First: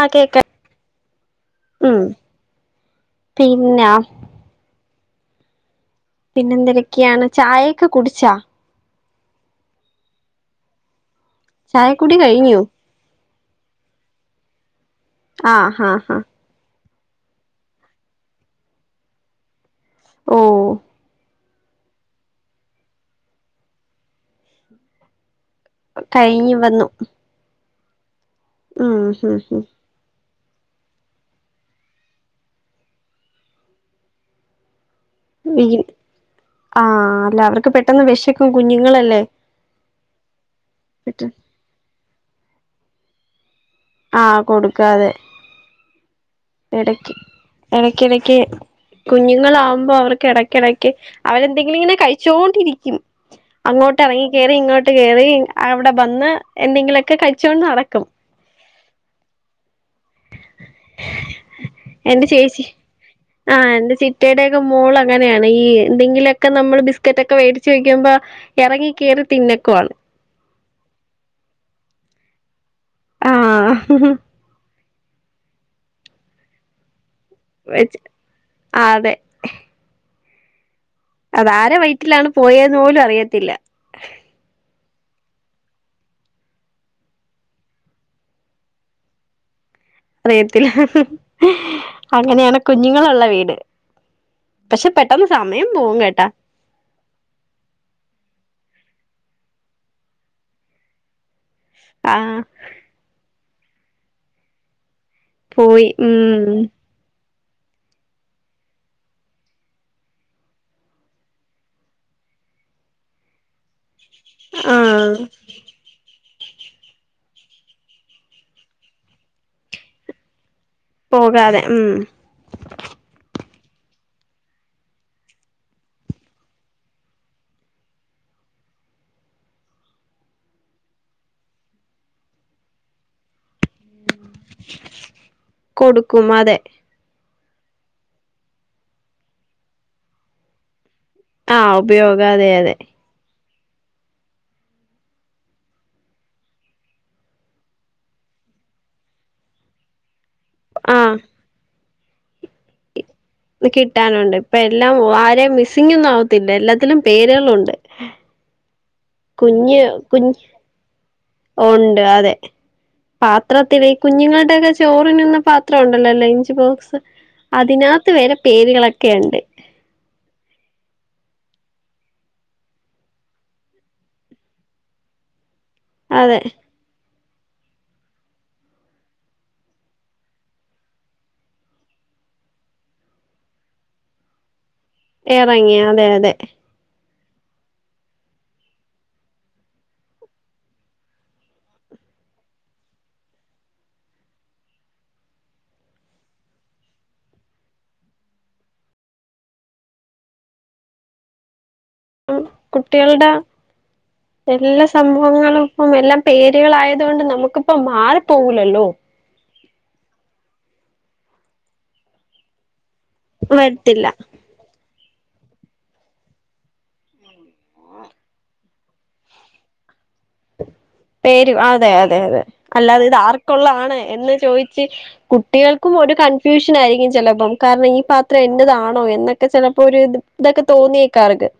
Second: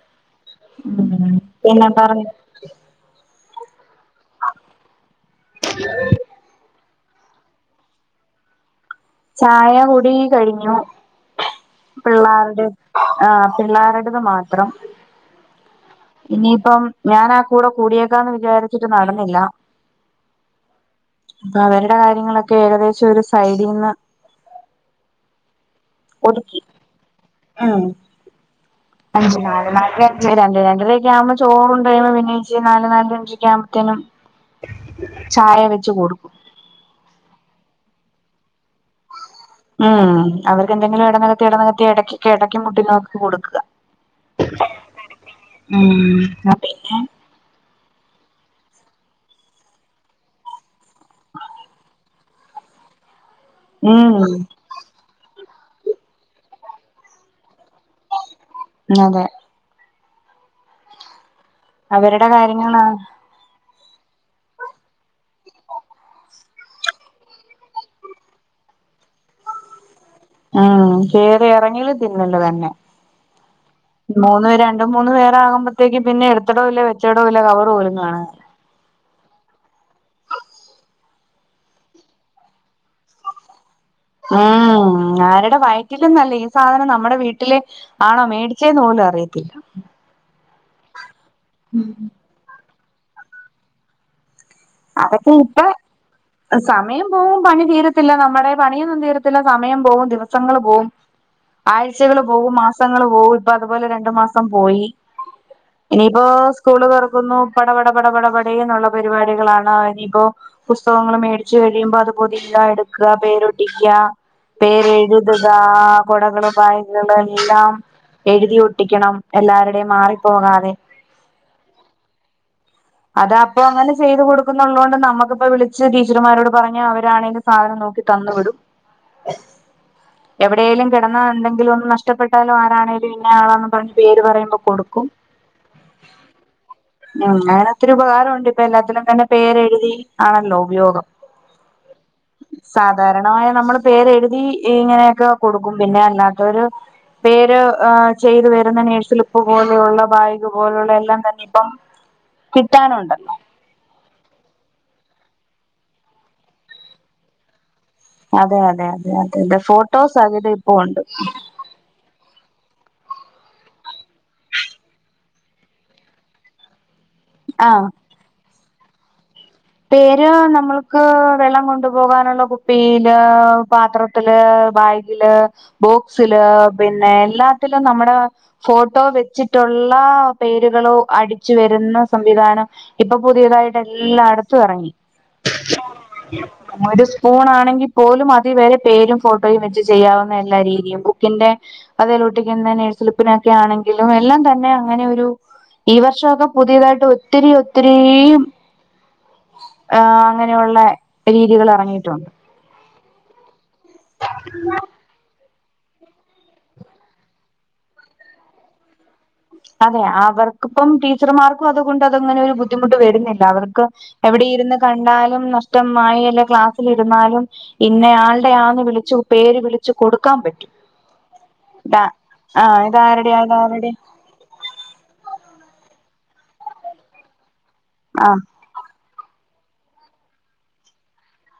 ആഹ് കേൾക്ക ഉം പിന്നെ ഉം പറഞ്ഞോ പിന്നാ പിന്നെന്തെരേക്ക്യാണ് ചായയൊക്കെ കുടിച്ചാ ചായ കൂടി കഴിഞ്ഞു ചായക്കുടി കഴിഞ്ഞു പിള്ളേര്ടെ ആഹ് പിള്ളേരുടത് മാത്രം ആഹ് ഹാ ആഹ് ഇനിയിപ്പം ഞാൻ ആ കൂടെ കൂടിയേക്കാന്ന് വിചാരിച്ചിട്ട് നടന്നില്ല ഓഹ് അവരുടെ കാര്യങ്ങളൊക്കെ ഏകദേശം ഒരു സൈഡിന്ന് കഴിഞ്ഞ് ഒതുക്കി വന്നു ഉം ഉം ഹും അഞ്ച് ഹും നാല് നാലര രണ്ട് രണ്ടരയൊക്കെ ആവുമ്പോ ചോറുണ്ട് കഴിയുമ്പോ പിന്നേച്ചിരി നാല് നാലരഞ്ചോക്കെ ആവുമ്പത്തിനും ചായ വീ വെച്ച് കൊടുക്കും ആഹ് അല്ല അവർക്ക് പെട്ടെന്ന് വെശക്കും കുഞ്ഞുങ്ങളല്ലേ ആഹ് അവർക്ക്ന്തെങ്കിലും പെട്ട എടനിലയ്ക്ക് എടനിലയ്ക്ക് എടക്കൊക്കെ എടയ്ക്കിം ഫുഡ്ണ്ടാക്കി കൊടുക്ക ആഹ് കൊട്ക്കാതെ ഉം ആഹ് എടയ്ക്ക് എടയ്ക്കിടക്ക് കുഞ്ഞ്ങ്ങളാവുമ്പോൾ അവർക്ക് എടക്കെടക്ക് അവരെന്തെങ്കിലും ഇങ്ങനെ കഴിച്ചോണ്ടിരിക്കും അങ്ങോട്ട് ഉം എറങ്ങി കേറി ഇങ്ങോട്ട് കേറി അബ്ടെ ബന്ന് എന്തെങ്കിലൊക്കെ കഴിച്ചോണ്ട് നടക്കും അതെ എന്റെ അവരുടെ ചേച്ചി കാര്യങ്ങളാണ് ആഹ് എന്റെ ചിറ്റയുടെയൊക്കെ മോൾ അങ്ങനെയാണ് ഈ എന്തെങ്കിലും ഒക്കെ നമ്മള് ബിസ്ക്കറ്റ ഒക്കെ മേടിച്ച് വെക്കുമ്പോ എറങ്ങി കേറി തിന്നക്കുവാണ് ആ കേറി ഇറങ്ങൽ തിന്നല് തന്നെ ആഹ് മൂന്നു പേരും രണ്ട് മൂന്ന് പേരാ ആകുമ്പത്തേക്ക് പിന്നെ എടുത്തോടോല്ല വെച്ചടോല്ല കവറ് പോലും കാണ്‌കേല ആ അതെ അത് ആരെ വയറ്റിലാണ് പോയെന്ന് പോലും അറിയത്തില്ല ഉം ആരുടെ വയറ്റിലന്നല്ല ഈ സാധനം നമ്മുടെ വീട്ടിലെ ആണോ മേടിച്ചേന്ന് പോലും അറിയത്തില്ല അറിയത്തില്ല ഉം അങ്ങനെയാണ് കുഞ്ഞുങ്ങളുള്ള വീട് പക്ഷെ പെട്ടന്ന് അതൊക്കെ ഇപ്പ സമയം പോകും കേട്ടാ സമയം പോവും പണി തീരത്തില്ല നമ്മുടെ പണിയൊന്നും തീരത്തില്ല സമയം പോവും ദിവസങ്ങൾ പോവും ആഴ്ചകള് ആഹ് പോവും മാസങ്ങള് പോവും ഇപ്പ അതുപോലെ രണ്ടു മാസം പോയി പോയി ഇനിയിപ്പോ ഉം സ്കൂള് തൊറക്കുന്നു പട പട പട പട പടേന്നുള്ള പരിപാടികളാണ് ഇനിയിപ്പോ പുസ്തകങ്ങൾ മേടിച്ച് കഴിയുമ്പോ അത് പോതിയുക എടുക്കുക പേരൊട്ടിക്കുക പേര് ആഹ് എഴുതുക കുടകൾ ബാഗ്കൾ എല്ലാം എഴുതി ഒട്ടിക്കണം എല്ലാരുടേം മാറിപ്പോകാതെ പോകാതെ ഉം അത് അപ്പൊ അങ്ങനെ ചെയ്തു കൊടുക്കും ള്ളതോണ്ട് നമക്കിപ്പോ വിളിച്ച് ടീച്ചർമാരോട് പറഞ്ഞ അവരാണെങ്കിൽ സാധനം നോക്കി തന്നു വിടും [unintelligible] എവിടെലും കിടന്നാ എന്തെങ്കിലും ഒന്ന് നഷ്ടപ്പെട്ടാലും ആരാണെലും ഇന്നെ ആളാണന്ന് പറഞ്ഞ് പേര് പറയുമ്പോൾ കൊടുക്കും [unintelligible] കൊടുക്കും അതെ ഉം അങ്ങനെ ഒത്തിരി ഉപകാരംണ്ട് ഇപ്പൊ എല്ലാത്തിലും തന്നെ പേരെഴുതി ആണല്ലോ ഉപയോഗം ആഹ് ഉപയോഗം അതെ അതെ സാധാരണമായി നമ്മള് പേരെഴുതി ഇങ്ങനെയൊക്കെ കൊടുക്കും പിന്നെ അല്ലാത്തവര് പേര് ചെയ്തു വരുന്ന നഴ്സിലിപ്പ് പോലെയുള്ള ബാ ഇതുപോലുള്ള ആഹ് എല്ലാം തന്നെ ഇപ്പം കിട്ടാനുണ്ടല്ലോ കിട്ടാനുണ്ട് ഇപ്പ എല്ലാം ആരേം മിസ്സിംഗ് ഒന്നും ആവത്തില്ല എല്ലാത്തിലും പേരുകളുണ്ട് അതെ അതെ അതെ അതെ അതെ കുഞ്ഞ് ഫോട്ടോ കുഞ്ഞ് സഹിതം ഇപ്പൊ ഉണ്ട് ഉണ്ട് അതെ പാത്രത്തില് വെയ് കുഞ്ഞുങ്ങളുടെക്കെ ചോറ് തിന്നുന്ന പാത്രം ഉണ്ടല്ലോ ലഞ്ച് ബോക്സ് ആഹ് അതിനാത്ത് വെരെ പേരുകളൊക്കെ ഉണ്ട് പേര് നമ്മൾക്ക് വെള്ളം കൊണ്ടുപോകാനുള്ള കുപ്പിയീല് പാത്ര ല് ബാഗില് അതെ ബോക്സില് പിന്നെ എല്ലാത്തിലും നമ്മുടെ ഫോട്ടോ വെച്ചിട്ടുള്ള പേരുകളോ അടിച്ചു വരുന്ന സംവിധാനം ഇപ്പൊ പുതിയതായിട്ട് എല്ലാടത്തും ഇറങ്ങി എറങ്ങി അതെ അതെ ഒരു സ്പൂൺ ആണെങ്കിൽ പോലും അതി വരെ പേരും ഫോട്ടോയും വെച്ച് ചെയ്യാവുന്ന എല്ലാ രീതിയും ബുക്കിന്റെ അതേലൊട്ടിക്കുന്ന നെഴ്സിലിപ്പിനൊക്കെ ആണെങ്കിലും എല്ലാം തന്നെ അങ്ങനെ ഒരു ഈ വർഷം ഒക്കെ പുതിയതായിട്ട് ഒത്തിരി ഒത്തിരി ആഹ് അങ്ങനെ ഒള്ള രീതികൾ ഇറങ്ങിയിട്ടുണ്ട് കുട്ട്യാളുടെ എല്ലാ സംഭവങ്ങളും ഇപ്പം എല്ലാം പേരുകളായത് കൊണ്ട് നമുക്കിപ്പം മാറിപ്പോകൂലല്ലോ അതെ അവർക്കിപ്പം ടീച്ചർമാർക്കും അതുകൊണ്ട് അതങ്ങനെ ഒരു ബുദ്ധിമുട്ട് വരുന്നില്ല അവർക്ക് വരത്തില്ല എവിടെ ഇരുന്ന് കണ്ടാലും നഷ്ടമായി അല്ലെ ക്ലാസ്സിലിരുന്നാലും ഇന്നെ ആളുടെ ആന്ന് വിളിചു പേര് വിളിചു കൊടുക്കാൻ പറ്റും പേര് അതെ ഇതാ അതെ അതെ ആഹ് അല്ലാതെ ഇത് ഇതാരുടെയാ ഇതാരുടെയാ ആർക്കുള്ളതാണ് എന്ന് ചോദിച്ച് കുട്ടികൾക്കും ഒരു കൺഫ്യൂഷൻ ആയിരിക്കും ചെലപ്പം കാരണം ഈ ആഹ് പാത്രം എന്റതാണോ എന്നൊക്കെ ചെലപ്പോ ഒര് ഇതൊക്കെ തോന്നിയേക്കാ അർക്ക്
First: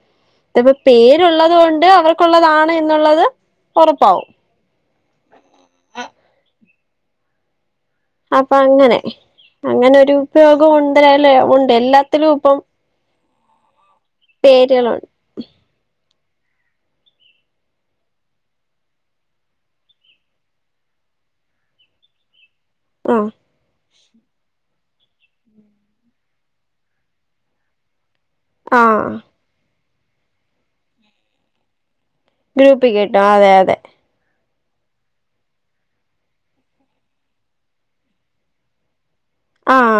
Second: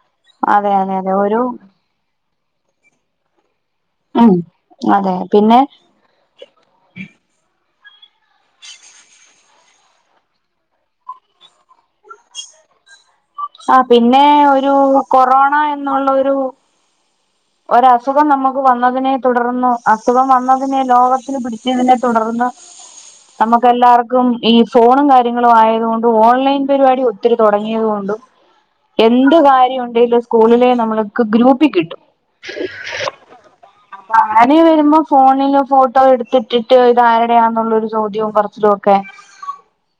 അതെ ഇപ്പൊ അതെ അതെ ഒരു പേരുള്ളത് കൊണ്ട് അവർ ള്ളതാണ് എന്നുള്ളത് ഒറപ്പാവും ഉം അതെ പിന്നെ അപ്പൊ അങ്ങനെ അങ്ങനൊരു ഉപയോഗം ഉണ്ടേലേ ഉണ്ട് എല്ലാത്തിലും ഇപ്പം ആഹ് പിന്നെ ഒരു പേരുകളുണ്ട് കൊറോണ എന്നുള്ള ഒരു ഒരസുഖം നമുക്ക് വന്നതിനെ തുടർന്ന് അസുഖം വന്നതിനെ ലോകത്തില് പിടിച്ചതിനെ തുടർന്ന് ആഹ് നമുക്കെല്ലാർക്കും ഈ ഫോണും കാര്യങ്ങളും ആയത് കൊണ്ടും ഓൺലൈൻ പരിപാടി ഒത്തിരി തുടങ്ങിയത് കൊണ്ടും ആഹ് എന്ത് കാര്യം ഉണ്ടേലും സ്കൂളിലെ നമ്മൾക്ക് ഗ്രൂപ്പി കിട്ടും ഗ്രൂപ്പി കിട്ടും. അതെ അതെ അപ്പൊ അങ്ങനെ വരുമ്പോ ഫോണില് ഫോട്ടോ എടുത്തിട്ടിട്ട് ഇത് ആരുടെയാന്നുള്ളൊരു ചോദ്യവും പറച്ചിലും ഒക്കെ ആഹ്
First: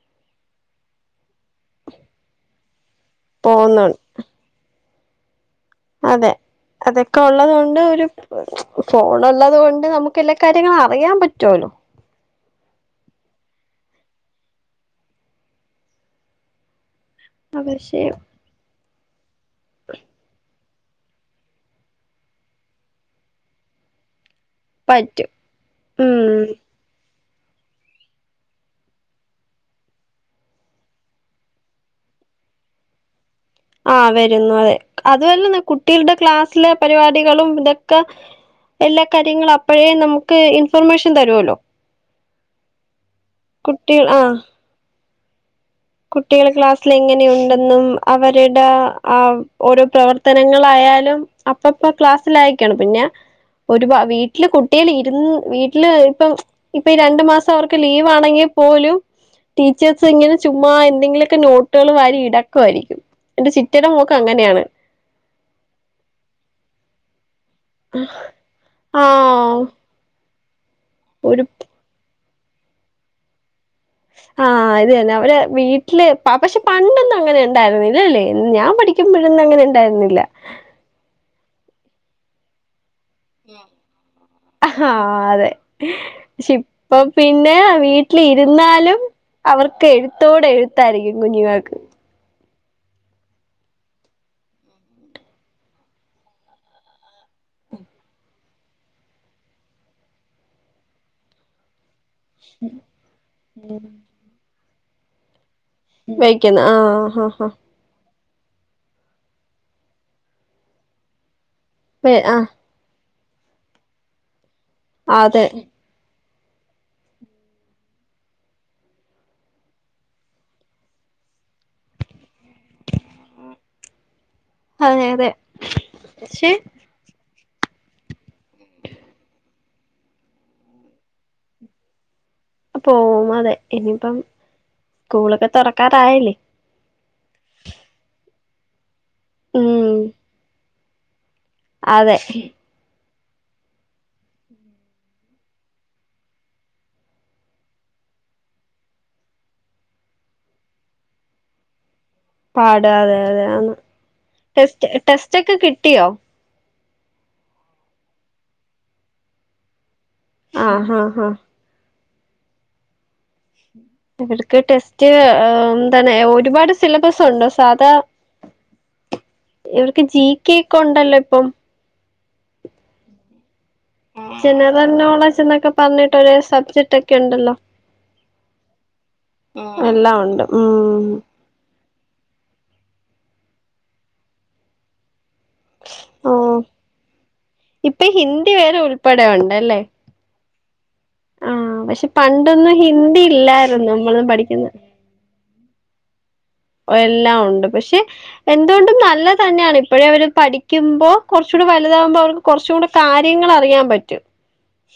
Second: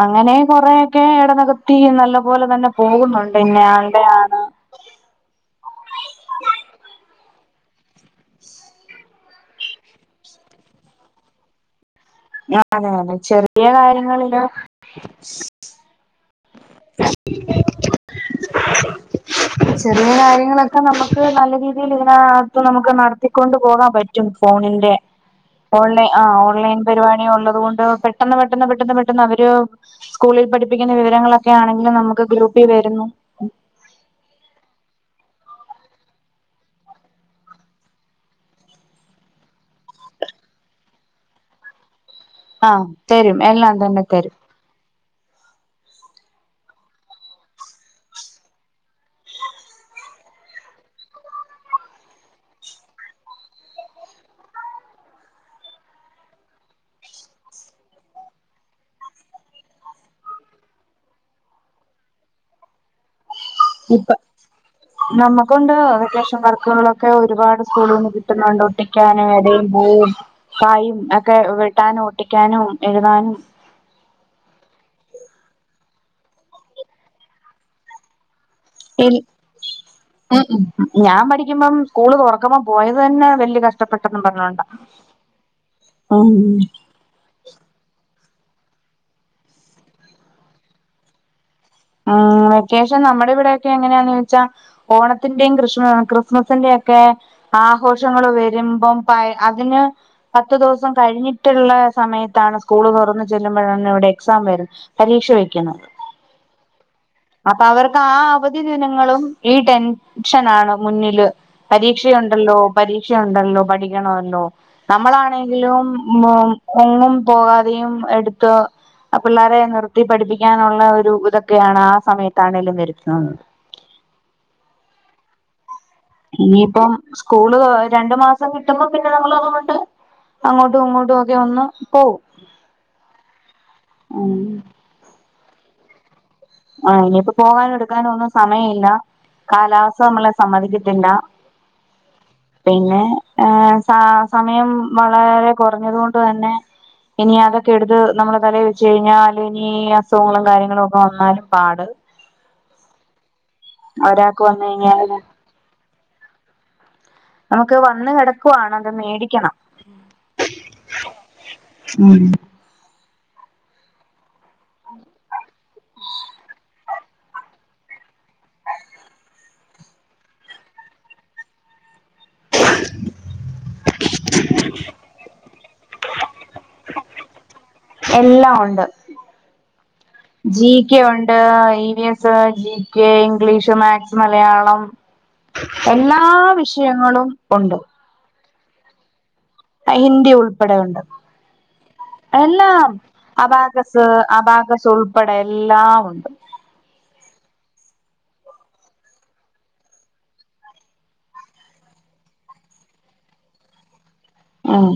അങ്ങനെ കൊറേയൊക്കെ എടനകത്തി നല്ല പോലെ തന്നെ പോകുന്നുണ്ട് ഇന്നെ പോവുന്നുണ്ട് ആൾടേ ആഹ് അതെ അതൊക്കെ ഉള്ളത് കൊണ്ട് ഒരു ഫോണുള്ളത് കൊണ്ട് നമുക്ക് എല്ലാ കാര്യങ്ങളും അറിയാൻ പറ്റുമല്ലോ ആഹ് ആതെതെ ചെറിയ കാര്യങ്ങളില ആഹ് പക്ഷേ ചെറിയ കാര്യങ്ങളൊക്കെ നമുക്ക് നല്ല രീതിയില് ഇതിനകത്ത് നമുക്ക് നടത്തിക്കൊണ്ട് പോകാൻ പറ്റും റ്റും ഫോണിന്റെ പറ്റും ഓൺലൈ ആഹ് ഉം ഓൺലൈൻ പരിപാടിയുള്ളത് കൊണ്ട് പെട്ടെന്ന് പെട്ടന്ന് പെട്ടെന്ന് പെട്ടെന്ന് അവര് സ്കൂളിൽ പഠിപ്പിക്കുന്ന വിവരങ്ങളൊക്കെ ആണെങ്കിലും നമുക്ക് ഗ്രൂപ്പിൽ വരുന്നു ആഹ് വരുന്നു അതെ അതുപലെന്നെ കുട്ടികളുടെ ക്ലാസ്സിലെ പരിപാടികളും ഇതൊക്കെ എല്ലാ കാര്യങ്ങളും അപ്പോഴേ നമുക്ക് ഇൻഫർമേഷൻ തരുമല്ലോ ആഹ് തരും എല്ലാം തന്നെ കുട്ടികൾ ആ തരും കുട്ടികൾ ക്ലാസ്സിൽ എങ്ങനെയുണ്ടെന്നും അവരുടെ ആ ഓരോ പ്രവർത്തനങ്ങളായാലും അപ്പപ്പ ക്ലാസ്സിലായിക്കാണ് പിന്നെ ഒരുപാ വീട്ടില് കുട്ടികൾ ഇരുന്ന് വീട്ടില് ഇപ്പം ഇപ്പ ഈ രണ്ടു മാസം അവർക്ക് ലീവ് ആണെങ്കിൽ പോലും ടീച്ചേഴ്സ് ഇങ്ങനെ ചുമ്മാ എന്തെങ്കിലുമൊക്കെ നോട്ടുകൾ വാരി ഇടക്കായിരിക്കും എന്റെ ചിറ്റയുടെ മോക്ക് അങ്ങനെയാണ് നമ്മക്കുണ്ട് വക്കേഷൻ വർക്കുകളൊക്കെ ഒരുപാട് സ്കൂളിൽ നിന്ന് കിട്ടുന്നുണ്ട് ആ ഒട്ടിക്കാനും ഇടയും പൂവും കായും ഒക്കെ ഒരു വെ ട്ടാനും ഒട്ടിക്കാനും എഴുതാനും ആഹ് അതന്നെ അവരെ വീട്ടില് പക്ഷേ പണ്ടൊന്നും അങ്ങനെ ഉണ്ടായിരുന്നില്ലല്ലേ ഞാൻ പടി ഇൽ ഉം ഞാൻ പഠിക്കുമ്പം സ്കൂള് തൊറ ക്കുമ്പം പോയത് തന്നെ വല്ല്യ കഷ്ടപ്പെട്ടന്നും പറഞ്ഞോണ്ട ആ പ്പ പിന്നെ വീട്ടിലിരുന്നാലും അവർക്ക് എഴുത്തോടെ എഴുത്തായിരിക്കും കുഞ്ഞുങ്ങക്ക് ഉം വെക്കേഷൻ നമ്മുടെ ഇവിടെൊക്കെ എങ്ങനെയാന്ന് ചോദിച്ചാ ഓണത്തിന്റെയും ക്രിസ്മസിന്റെ ഒക്കെ ആഘോഷങ്ങൾ വരുമ്പം പ അതിന് പത്തു ദിവസം കഴിഞ്ഞിട്ട് ട്ട്ള്ള സമയത്താണ് സ്കൂള് തുറന്നു ചെല്ലുമ്പോഴന്ന ഇവിടെ എക്സാം വരും പരീക്ഷ വെക്കുന്നത് വെയ്ക്കുന്ന ആഹ് ഹാ അപ്പൊ അവർക്ക് ആ അവധി ദിനങ്ങളും ഈ ടെൻഷനാണ് മുന്നില് ആ പരീക്ഷയുണ്ടല്ലോ ആ പരീക്ഷയുണ്ടല്ലോ പഠിക്കണല്ലോ അതെ നമ്മളാണെങ്കിലും മും എങ്ങും പോകാതെയും എടുത്ത് ആപിള്ളാരെ നിർത്തി പഠിപ്പിക്കാനുള്ള ഒരു ക്കെയാണ് ആ സമയത്താണെലും നിരുത്തുന്നത് അതെ അതെ പക്ഷെ ഇനിയിപ്പം സ്കൂള് രണ്ടു മാസം കിട്ടുമ്പോ പിന്നെ നമ്മൾ ട്ട് അങ്ങോട്ടും ഇങ്ങോട്ടും ഒക്കെ ഒന്ന് പോവും പോവും അതെ ഇനിയിപ്പം ഉം സ്കൂളൊക്കെ തുറക്കാറായല്ലേ ആ ഇനിയി ഇപ്പോ പോകാനും എടുക്കാനോ ഒന്നും സമയമ ഇില്ല ഉം കാലാവസ്ഥ നമ്മളെ സമ്മതിക്കത്തില്ല അതെ പിന്നെ ഏ സ സമയം വളരെ കുറഞ്ഞത് കൊണ്ട് തന്നെ ഇനി അതൊക്കെ എടുത്ത് നമ്മള തല വെച്ച് കഴിഞ്ഞാല് ഇനി അസുഖങ്ങളും കാര്യങ്ങളും ഒക്കെ വന്നാലും പാട് പാട് അതെ അതെന്ന് ഒരാൾക്ക് വന്ന് ടെസ്റ്റ് കഴിഞ്ഞാല് ടെസ്റ്റ ഒക്കെ കിട്ടിയോ നമുക്ക് വന്ന് കിടക്കുവാണ് അത് മേടിക്കണം ആഹ ആഹ ആഹ ഉം ഇടക്ക് ടെസ്റ്റ് തനി ഒരുപാട് സിലബസ ഉണ്ടോ സാധാ ഇവർക്ക് ജി കെ ഒക്കെ ഉണ്ടല്ലോ ഇപ്പം ജനറൽ നോളജ് എന്നൊക്കെ പറഞ്ഞിട്ട് ഒരു സബ്ജക്ട് ഒക്കെ ഉണ്ടല്ലോ എല്ലാം ഉണ്ട് എല്ലാം ഉണ്ട് ജി കെ ഉം ഉണ്ട് E V S GK English maths Malayalam എല്ലാ ഓ വിഷയങ്ങളും ഉണ്ട് ഇപ്പൊ ഹിന്ദി വേറെ ഉൾപ്പെടെ ഉണ്ടല്ലേ ഹിന്ദി ഉൾപ്പെടെ ഉണ്ട് ആഹ് പക്ഷെ പണ്ടൊന്നും എല്ലാം ഹിന്ദി ഇല്ലായിരുന്നു അബാകസ് നമ്മളൊന്നും പഠിക്കുന്ന അബാകസ് ഉൾപ്പെടെ എല്ലാം ഉണ്ട് എല്ലാം ഉണ്ട് പക്ഷെ എന്തുകൊണ്ടും നല്ലത് തന്നെയാണ് ഇപ്പോഴേ അവര് പഠിക്കുമ്പോ കുറച്ച കൂടി വലുതാകുമ്പോ അവർക്ക് കുറച്ചും കൂടി കാര്യങ്ങൾ അറിയാൻ പറ്റും ഉം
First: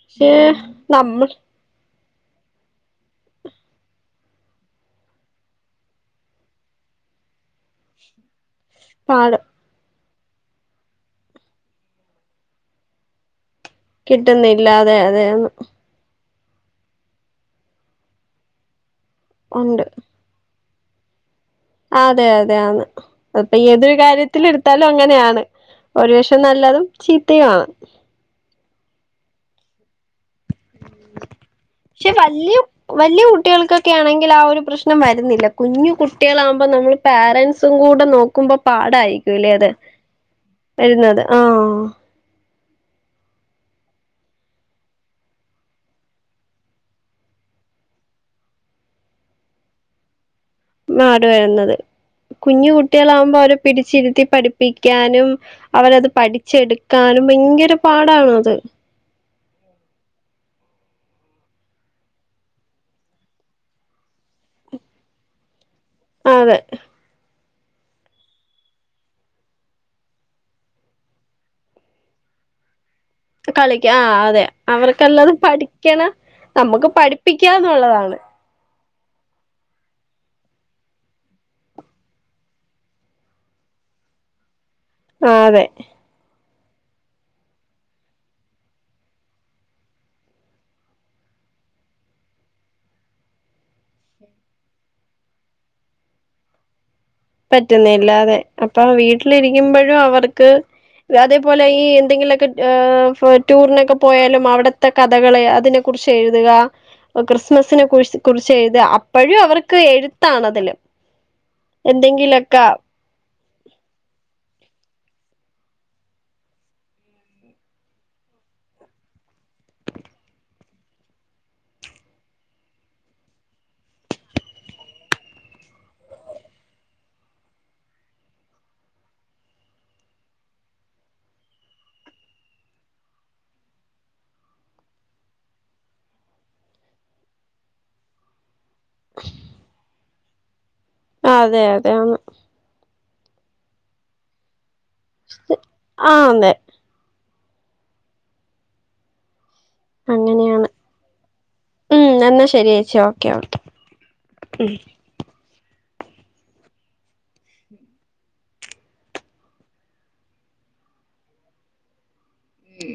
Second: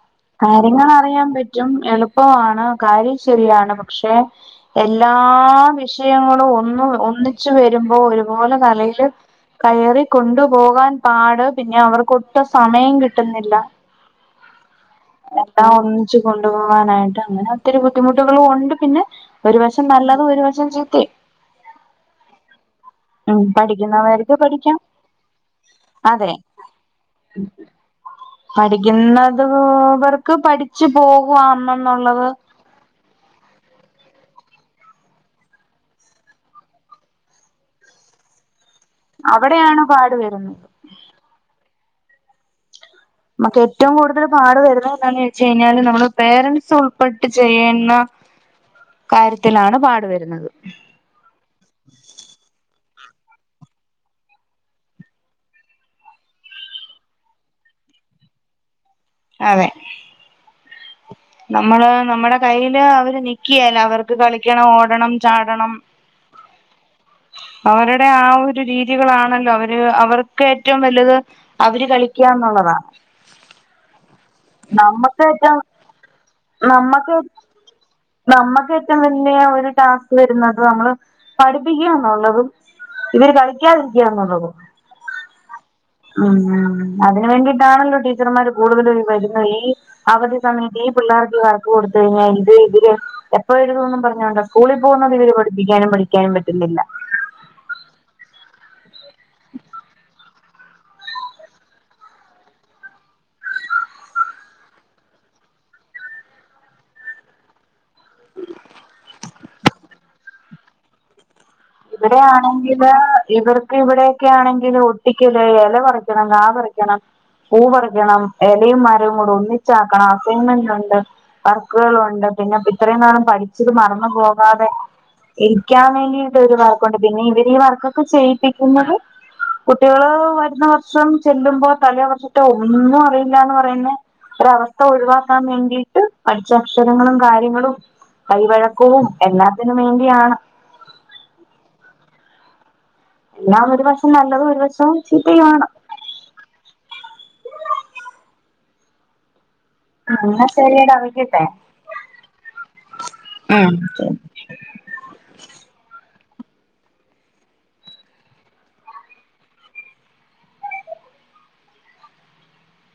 പക്ഷെ കാര്യങ്ങൾ അറിയാൻ നമ്മൾ പറ്റും എളുപ്പമാണ് കാര്യം ശരിയാണ് പക്ഷെ എല്ലാ വിഷയങ്ങളും ഒന്ന് ഒന്നിച്ചു വരുമ്പോ ഒരുപോലെ തലയില് പാട് കയറി കൊണ്ടു പോകാൻ പാട് പിന്നെ അവർക്കൊട്ടും സമയം കിട്ടുന്നില്ല കിട്ടുന്നില്ലാതെ എല്ലാം ഒന്നിച്ചച്ച് കൊണ്ടുപോകാനായിട്ട് അങ്ങനെ ഒത്തിരി ബുദ്ധിമുട്ടുകളും ഉണ്ട് പിന്നെ ഉണ്ട് ഒരുപശം നല്ല ഒരു വശം ചെയ്ട്ടേ അതെ അതെയാണ് ഉം അപ്പൊ ഏതൊരു പഠിക്കുന്നവർക്ക് കാര്യത്തി പഠിക്കാം എടുത്താലും അങ്ങനെയാണ് ഒരു അതെ വഷം നല്ലതും ചീത്തയുമാണ് പഠിക്കുന്നത് ഹോവൻർക്ക് പഠിച്ചു പക്ഷെ പോകുന്നെന്നുള്ളത് വല്യ വലിയ കുട്ടികൾക്കൊക്കെ ആണെങ്കിൽ ആ ഒരു പ്രശ്നം വരുന്നില്ല കുഞ്ഞു കുട്ടികള ആകുമ്പോൾ നമ്മൾ പോരൻസും കൂടെ നോ നക്കുമ്പോ പാടായിരിക്കുംല്ലേ അത് അവിടെയാണ് പാട് വരുന്നത് വരുന്നത് ആഹ നമുക്ക് ഏറ്റവും കൂടുതൽ പാട് വരുന്നത് എന്താന്ന് വെച്ച കഴിഞ്ഞാല് നമ്മള് പേരൻറ്സ് ഉൾപ്പെട്ട് ചെയ്യുന്ന കാര്യത്തിലാണ് പാടുവരുന്നത് മാടു വരുന്നത് കുഞ്ഞു കുട്ടികളാകുമ്പോ അവരെ പിടിച്ചിരുത്തി പഠിപ്പിക്കാനും അവരത് പഠിച്ചെടുക്കാനും ഭയങ്കര പാടണ അത് അതെ നമ്മള് നമ്മുടെ കൈയില് അവര് നിക്കുവേല അവർക്ക് കളിക്കണം ഓടണം ചാടണം അതെ അവരുടെ ആ ഒരു രീതികളാണല്ലോ അവര് അവർക്ക് ഏറ്റവും വലുത് അവര് കളിക്കാന്നുള്ളതാണ് കളിക്ക ആ അതെ അവർക്കല്ലത ഏറ്റവും പഠിക്കണം നമുക്ക് പഠിപ്പിക്കാന്നുള്ളതാണ് നമ്മുക്ക് ഏറ്റവും വലിയ ഒരു ടാസ്ക് വരുന്നത് നമ്മള് പഠിപ്പിക്കുക എന്നുള്ളതും ഇവര് കളിക്കാതിരിക്കാന്നുള്ളത് ആഹ് അതെ ഉം അതിന് വേണ്ടിയിട്ടാണല്ലോ ടീച്ചർമാർ കൂടുതലും വരുന്ന ഈ അവധി സമയത്ത് ഈ പിള്ളേർക്ക് വറക്ക് കൊടുത്ത് കഴിഞ്ഞാ ഇത് ഇത് [unintelligible] എപ്പോഴെഴുതോന്നും പറഞ്ഞോണ്ടാ സ്കൂളി പോവുന്നത് ഇതിന് പഠിപ്പിക്കാനും പഠിക്കാനും പറ്റുന്നില്ല പറ്റുന്നില്ലാ. അതെ അപ്പൊ വീട്ടിലിരിക്കുമ്പഴും അവർക്ക് അതേപോലെ ഈ എന്തെങ്കിലൊക്കെ ഏഹ് ടൂറിനൊക്കെ പോയാലും അവിടെ ത്തെ കഥകള് അതിനെ കുറിച്ച് എഴുതുക ക്രിസ്മസിനെ കുറി ച് കുറിച്ച് എഴുതാ. അപ്പഴും അവർക്ക് എഴുത്താണതില് ഇവിടെ എന്തെങ്കിലൊക്കെ ആണെങ്കില് ഇവർ ക്ക് ഇവിടെയൊക്കെ ആണെങ്കില് ഒട്ടിക്കല് ഇല പറിയ്ക്കണം കാ പറിക്കണം പൂ പറിക്കണം എലയും മരവും കൂടെ ഒന്നിച്ചാക്കണം അസൈൻമെന്റ് ഉണ്ട് വർക്കുകളുണ്ട് പിന്നെ ഇത്രയും നാളും പഠിച്ചത് മറന്നു പോവാതെ ഇരിക്കാൻ വേണ്ടിയിട്ടൊരു വർക്കുണ്ട് പിന്നെ ഇവര് ഈ വർക്കൊക്കെ ചെയ്യിപ്പിക്കുന്നത് കുട്ടികള് വരുന്ന വർഷം ചെല്ലുമ്പോ തലേ വർഷത്തെ ഒന്നും അറിയില്ലാന്ന് പറയുന്നെ ഒരവസ്ഥ ഒഴിവാക്കാൻ വേണ്ടിയിട്ട് പഠിച്ചക്ഷരങ്ങളും കാര്യങ്ങളും കൈവഴക്കവും എല്ലാത്തിനും വേണ്ടിയാണ്. അതെ അതെ ആന്ന് എല്ലാം ഒരു വശം നല്ലതും ഒരു വശവും ചീത്തയു ആണ്. ആഹ് അതെ എന്നാ അങ്ങനെയാണ് ശരിയെടാ വെക്കട്ടെ ഉം എന്നാ ശരിയേച്ചി ഓക്കെ ഓക്കെ ഉം ഉം